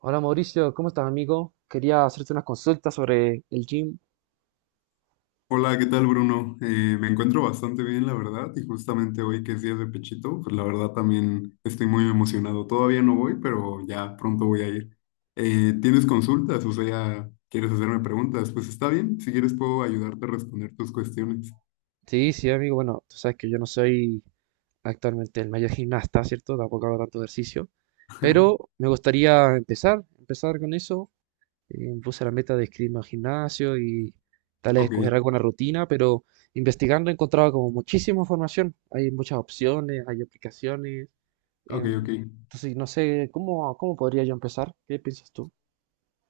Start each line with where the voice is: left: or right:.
right: Hola Mauricio, ¿cómo estás amigo? Quería hacerte unas consultas sobre el gym.
left: Hola, ¿qué tal, Bruno? Me encuentro bastante bien, la verdad, y justamente hoy que es día de Pechito, pues la verdad también estoy muy emocionado. Todavía no voy, pero ya pronto voy a ir. ¿Tienes consultas? O sea, ¿quieres hacerme preguntas? Pues está bien, si quieres puedo ayudarte a responder tus cuestiones.
right: Sí, sí amigo, bueno, tú sabes que yo no soy actualmente el mayor gimnasta, ¿cierto? Tampoco hago tanto ejercicio, pero me gustaría empezar con eso. Me puse la meta de inscribirme al gimnasio y tal vez
left: Ok,
right: escoger alguna rutina, pero investigando he encontrado como muchísima información. Hay muchas opciones, hay aplicaciones.
left: ok, ok.
right: em, entonces, no sé, ¿cómo podría yo empezar? ¿Qué piensas tú?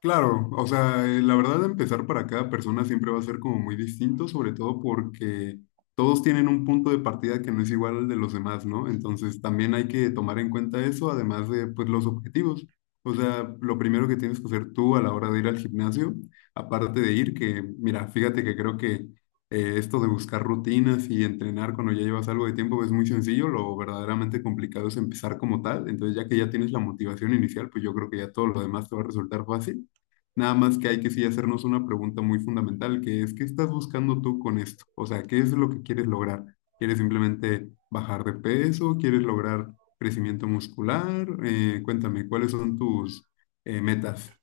left: Claro, o sea, la verdad empezar para cada persona siempre va a ser como muy distinto, sobre todo porque todos tienen un punto de partida que no es igual al de los demás, ¿no? Entonces también hay que tomar en cuenta eso, además de pues los objetivos. O sea, lo primero que tienes que hacer tú a la hora de ir al gimnasio, aparte de ir, que mira, fíjate que creo que esto de buscar rutinas y entrenar cuando ya llevas algo de tiempo es muy sencillo, lo verdaderamente complicado es empezar como tal. Entonces ya que ya tienes la motivación inicial, pues yo creo que ya todo lo demás te va a resultar fácil. Nada más que hay que sí hacernos una pregunta muy fundamental, que es, ¿qué estás buscando tú con esto? O sea, ¿qué es lo que quieres lograr? ¿Quieres simplemente bajar de peso? ¿Quieres lograr crecimiento muscular? Cuéntame, ¿cuáles son tus metas?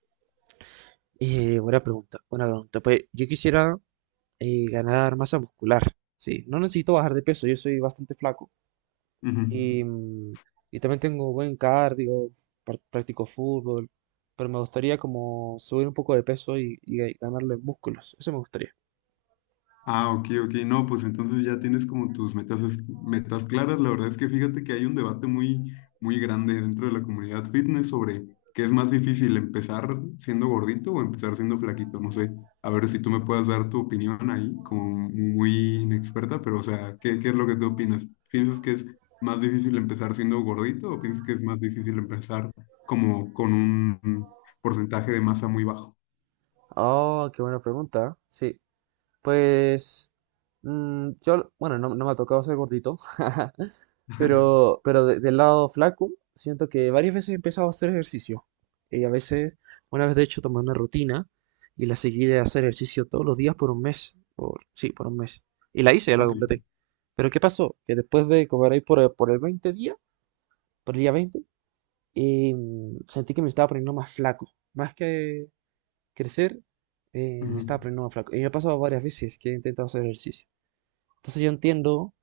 right: Buena pregunta, buena pregunta. Pues yo quisiera ganar masa muscular. Sí, no necesito bajar de peso, yo soy bastante flaco.
left: Ujú.
right: Y, mm, y también tengo buen cardio, practico fútbol, pero me gustaría como subir un poco de peso y, ganarle músculos. Eso me gustaría.
left: Ah, ok, ok. No, pues entonces ya tienes como tus metas, metas claras. La verdad es que fíjate que hay un debate muy, muy grande dentro de la comunidad fitness sobre qué es más difícil, empezar siendo gordito o empezar siendo flaquito. No sé, a ver si tú me puedas dar tu opinión ahí, como muy inexperta, pero o sea, ¿qué es lo que tú opinas? ¿Piensas que es más difícil empezar siendo gordito o piensas que es más difícil empezar como con un porcentaje de masa muy bajo?
right: Oh, qué buena pregunta. Sí, pues yo, bueno, no me ha tocado ser gordito. Pero, del lado flaco, siento que varias veces he empezado a hacer ejercicio. Y a veces, una vez de hecho, tomé una rutina y la seguí de hacer ejercicio todos los días por un mes. Por, sí, por un mes. Y la hice, ya la
left: Ok.
right: completé. Pero ¿qué pasó? Que después de comer ahí por el 20 día, por el día 20, eh, sentí que me estaba poniendo más flaco. Más que crecer, me
left: Ujú.
right: estaba poniendo más flaco. Y me ha pasado varias veces que he intentado hacer ejercicio. Entonces yo entiendo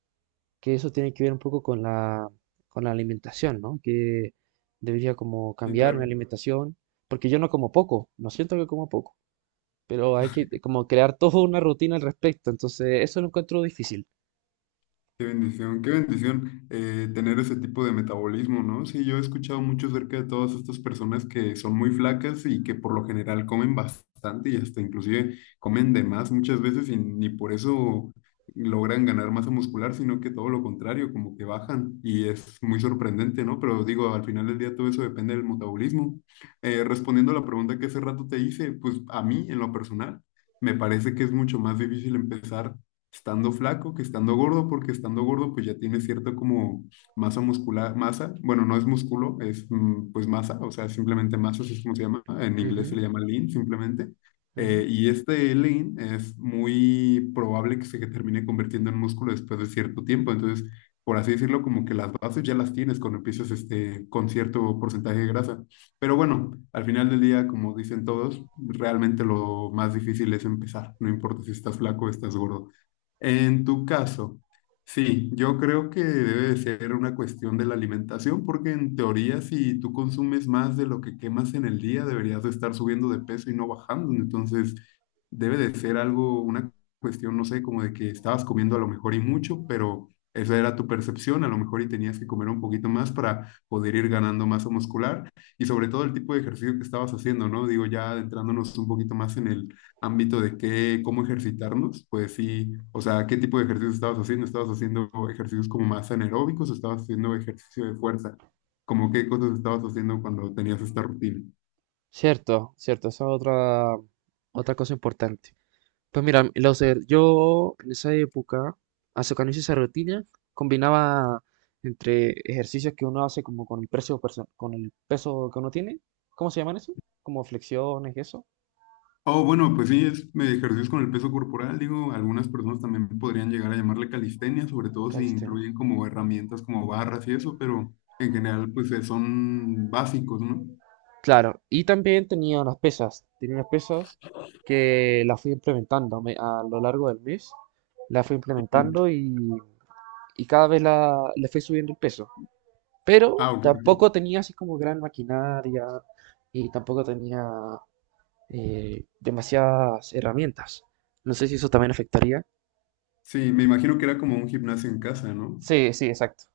right: que eso tiene que ver un poco con la alimentación, ¿no? Que debería como
left: Sí,
right: cambiar mi
left: claro.
right: alimentación, porque yo no como poco, no siento que como poco, pero hay que como crear toda una rutina al respecto, entonces eso lo encuentro difícil.
left: Qué bendición tener ese tipo de metabolismo, ¿no? Sí, yo he escuchado mucho acerca de todas estas personas que son muy flacas y que por lo general comen bastante y hasta inclusive comen de más muchas veces y ni por eso logran ganar masa muscular, sino que todo lo contrario, como que bajan y es muy sorprendente, ¿no? Pero digo, al final del día todo eso depende del metabolismo. Respondiendo a la pregunta que hace rato te hice, pues a mí en lo personal. Me parece que es mucho más difícil empezar estando flaco que estando gordo, porque estando gordo pues ya tiene cierto como masa muscular, masa, bueno, no es músculo, es pues masa, o sea, simplemente masa, así es como se llama, en inglés se
right: Ujú,
left: le llama lean simplemente.
right: ujú.
left: Y este lean es muy probable que se termine convirtiendo en músculo después de cierto tiempo, entonces, por así decirlo, como que las bases ya las tienes cuando empiezas este, con cierto porcentaje de grasa. Pero bueno, al final del día, como dicen todos, realmente lo más difícil es empezar, no importa si estás flaco o estás gordo. En tu caso, sí, yo creo que debe de ser una cuestión de la alimentación, porque en teoría si tú consumes más de lo que quemas en el día, deberías de estar subiendo de peso y no bajando. Entonces, debe de ser algo, una cuestión, no sé, como de que estabas comiendo a lo mejor y mucho, pero esa era tu percepción, a lo mejor y tenías que comer un poquito más para poder ir ganando masa muscular y sobre todo el tipo de ejercicio que estabas haciendo, ¿no? Digo, ya adentrándonos un poquito más en el ámbito de qué, cómo ejercitarnos, pues sí, o sea, ¿qué tipo de ejercicios estabas haciendo? ¿Estabas haciendo ejercicios como más anaeróbicos o estabas haciendo ejercicio de fuerza? ¿Como qué cosas estabas haciendo cuando tenías esta rutina?
right: Cierto, cierto, esa es otra cosa importante. Pues mira, lo sé, yo en esa época, hace cuando hice esa rutina, combinaba entre ejercicios que uno hace como con el peso que uno tiene, ¿cómo se llaman eso? Como flexiones y eso,
left: Oh, bueno, pues sí, es ejercicios con el peso corporal, digo, algunas personas también podrían llegar a llamarle calistenia, sobre todo si
right: calistenia.
left: incluyen como herramientas como barras y eso, pero en general pues son básicos, ¿no?
right: Claro, y también tenía unas pesas que las fui implementando a lo largo del mes, las fui
left: Ujú.
right: implementando y cada vez le fui subiendo el peso, pero
left: Ah, ok, ok.
right: tampoco tenía así como gran maquinaria y tampoco tenía demasiadas herramientas. No sé si eso también afectaría.
left: Sí, me imagino que era como un gimnasio en casa, ¿no?
right: Sí, sí, exacto.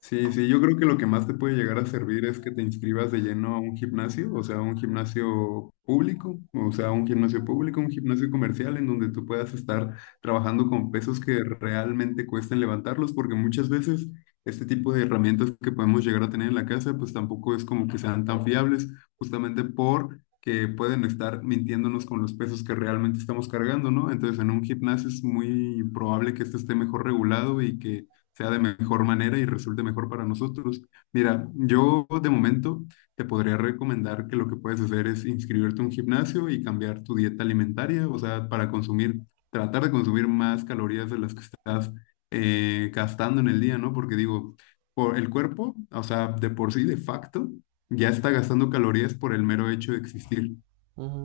left: Sí, sí, yo creo que lo que más te puede llegar a servir es que te inscribas de lleno a un gimnasio, o sea, un gimnasio público, o sea, un gimnasio público, un gimnasio comercial en donde tú puedas estar trabajando con pesos que realmente cuesten levantarlos, porque muchas veces este tipo de herramientas que podemos llegar a tener en la casa, pues tampoco es como que sean tan fiables, justamente por que pueden estar mintiéndonos con los pesos que realmente estamos cargando, ¿no? Entonces, en un gimnasio es muy probable que este esté mejor regulado y que sea de mejor manera y resulte mejor para nosotros. Mira, yo de momento te podría recomendar que lo que puedes hacer es inscribirte a un gimnasio y cambiar tu dieta alimentaria, o sea, para consumir, tratar de consumir más calorías de las que estás gastando en el día, ¿no? Porque digo, por el cuerpo, o sea, de por sí, de facto, ya está gastando calorías por el mero hecho de existir.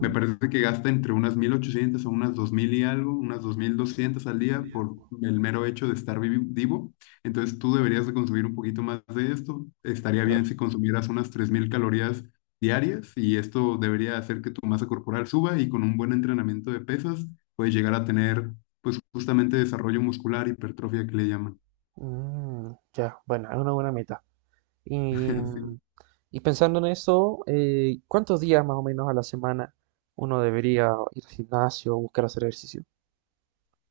left: Me parece que gasta entre unas 1.800 a unas 2.000 y algo, unas 2.200 al día por el mero hecho de estar vivo. Entonces tú deberías de consumir un poquito más de esto. Estaría bien
right: claro.
left: si consumieras unas 3.000 calorías diarias y esto debería hacer que tu masa corporal suba y con un buen entrenamiento de pesas puedes llegar a tener pues justamente desarrollo muscular, hipertrofia que le llaman.
right: Mm, ya, bueno, es una buena meta. Y, y pensando en eso, ¿cuántos días más o menos a la semana uno debería ir al gimnasio o buscar hacer ejercicio?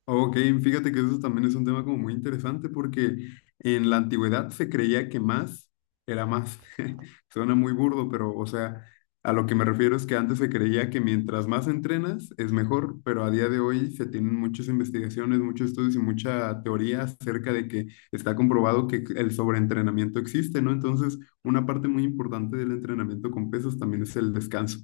left: Ok, fíjate que eso también es un tema como muy interesante porque en la antigüedad se creía que más era más. Suena muy burdo, pero o sea, a lo que me refiero es que antes se creía que mientras más entrenas es mejor, pero a día de hoy se tienen muchas investigaciones, muchos estudios y mucha teoría acerca de que está comprobado que el sobreentrenamiento existe, ¿no? Entonces, una parte muy importante del entrenamiento con pesas también es el descanso.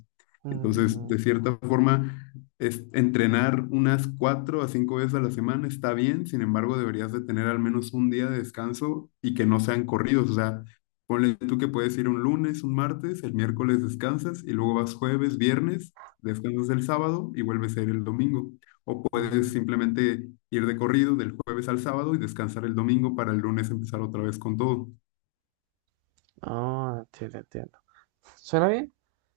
left: Entonces,
right: Mm,
left: de cierta forma es, entrenar unas cuatro a cinco veces a la semana está bien, sin embargo, deberías de tener al menos un día de descanso y que no sean corridos. O sea, ponle tú que puedes ir un lunes, un martes, el miércoles descansas y luego vas jueves, viernes, descansas el sábado y vuelves a ir el domingo. O puedes
right: mm.
left: simplemente ir de corrido del jueves al sábado y descansar el domingo para el lunes empezar otra vez con todo.
right: Ah, entiendo, entiendo. ¿Suena bien?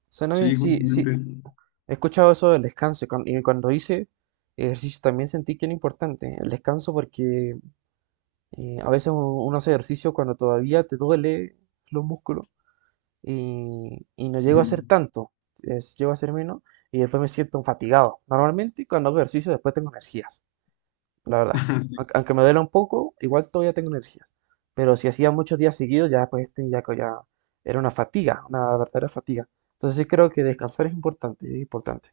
right: Suena bien,
left: Sí,
right: sí, sí.
left: justamente.
right: He escuchado eso del descanso y cuando hice ejercicio también sentí que era importante el descanso porque a veces uno hace ejercicio cuando todavía te duele los músculos y no llego a hacer
left: Ujú.
right: tanto, es, llego a hacer menos y después me siento fatigado. Normalmente cuando hago ejercicio después tengo energías, la verdad. Aunque me duela un poco, igual todavía tengo energías. Pero si hacía muchos días seguidos, ya pues tenía que ya era una fatiga, una verdadera fatiga. Entonces sí creo que descansar es importante, es importante.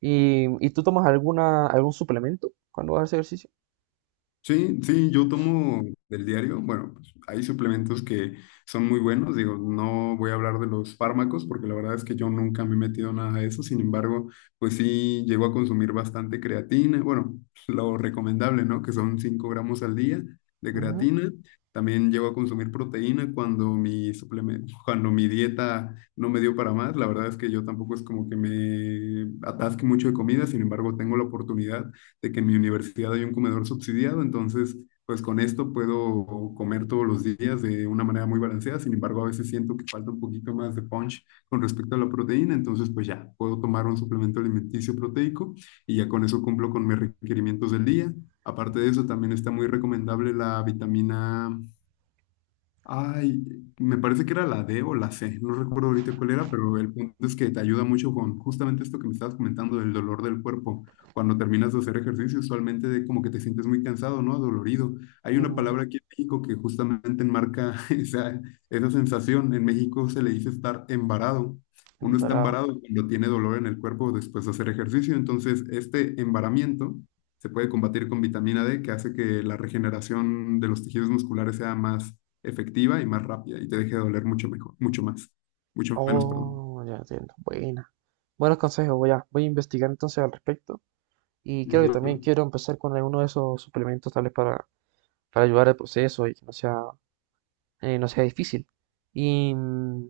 right: Y tú tomas algún suplemento cuando haces ejercicio?
left: Sí, sí, yo tomo del diario. Bueno, pues, hay suplementos que son muy buenos. Digo, no voy a hablar de los fármacos porque la verdad es que yo nunca me he metido nada de eso. Sin embargo, pues sí, llego a consumir bastante creatina. Bueno, lo recomendable, ¿no? Que son 5 gramos al día de
right: Ujú,
left: creatina. También llego a consumir proteína cuando mi suplemento, cuando mi dieta no me dio para más. La verdad es que yo tampoco es como que me atasque mucho de comida. Sin embargo, tengo la oportunidad de que en mi universidad hay un comedor subsidiado, entonces pues con esto puedo comer todos los días de una manera muy balanceada, sin embargo a veces siento que falta un poquito más de punch con respecto a la proteína, entonces pues ya puedo tomar un suplemento alimenticio proteico y ya con eso cumplo con mis requerimientos del día. Aparte de eso, también está muy recomendable la vitamina. Ay, me parece que era la D o la C, no recuerdo ahorita cuál era, pero el punto es que te ayuda mucho con justamente esto que me estabas comentando del dolor del cuerpo. Cuando terminas de hacer ejercicio, usualmente de como que te sientes muy cansado, ¿no? Dolorido. Hay una
right: ujú,
left: palabra aquí en México que justamente enmarca esa sensación. En México se le dice estar embarado. Uno está
right: es.
left: embarado cuando tiene dolor en el cuerpo después de hacer ejercicio. Entonces, este embaramiento se puede combatir con vitamina D, que hace que la regeneración de los tejidos musculares sea más efectiva y más rápida y te deje de doler mucho mejor, mucho más, mucho menos, perdón.
right: Oh, ya entiendo. Buena. Buenos consejos, voy a investigar entonces al respecto. Y creo que también
left: Ujú.
right: quiero empezar con alguno de esos suplementos, para ayudar al proceso y que no sea, no sea difícil. Y mm,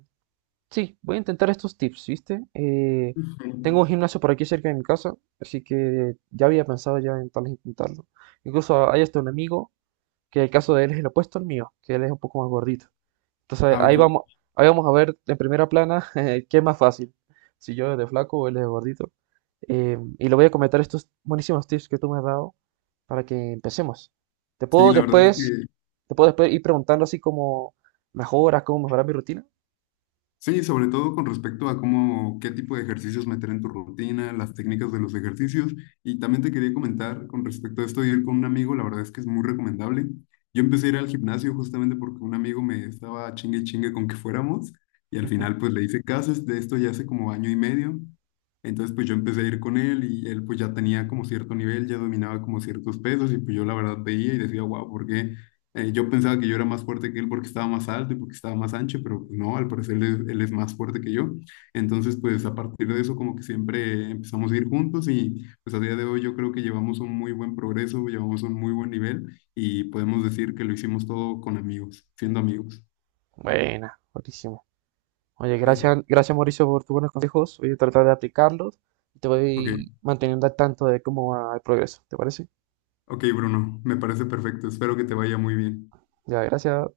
right: sí, voy a intentar estos tips, ¿viste?
left: Ujú.
right: Tengo un gimnasio por aquí cerca de mi casa, así que ya había pensado ya en tal vez intentarlo. Incluso hay hasta un amigo que el caso de él es el opuesto al mío, que él es un poco más gordito. Entonces
left: Ah, ok.
right: ahí vamos a ver en primera plana qué es más fácil, si yo de flaco o él de gordito. Y le voy a comentar estos buenísimos tips que tú me has dado para que empecemos. Te
left: Sí,
right: puedo
left: la verdad es
right: después,
left: que
right: te puedo después ir preguntando así como mejoras, cómo mejorar mi rutina.
left: sí, sobre todo con respecto a cómo, qué tipo de ejercicios meter en tu rutina, las técnicas de los ejercicios. Y también te quería comentar con respecto a esto de ir con un amigo, la verdad es que es muy recomendable. Yo empecé a ir al gimnasio justamente porque un amigo me estaba chingue y chingue con que fuéramos y al
right: Ujú.
left: final pues le hice caso, es de esto ya hace como año y medio. Entonces pues yo empecé a ir con él y él pues ya tenía como cierto nivel, ya dominaba como ciertos pesos y pues yo la verdad veía y decía, wow, ¿por qué yo pensaba que yo era más fuerte que él porque estaba más alto y porque estaba más ancho, pero pues, no, al parecer él es más fuerte que yo. Entonces, pues a partir de eso como que siempre empezamos a ir juntos y pues a día de hoy yo creo que llevamos un muy buen progreso, llevamos un muy buen nivel y podemos decir que lo hicimos todo con amigos, siendo amigos.
right: Buena, buenísimo. Oye, gracias, gracias Mauricio por tus buenos consejos. Voy a tratar de aplicarlos y te
left: Ok,
right: voy manteniendo al tanto de cómo va el progreso. ¿Te parece?
left: ok Bruno, me parece perfecto, espero que te vaya muy bien.
right: Ya, gracias.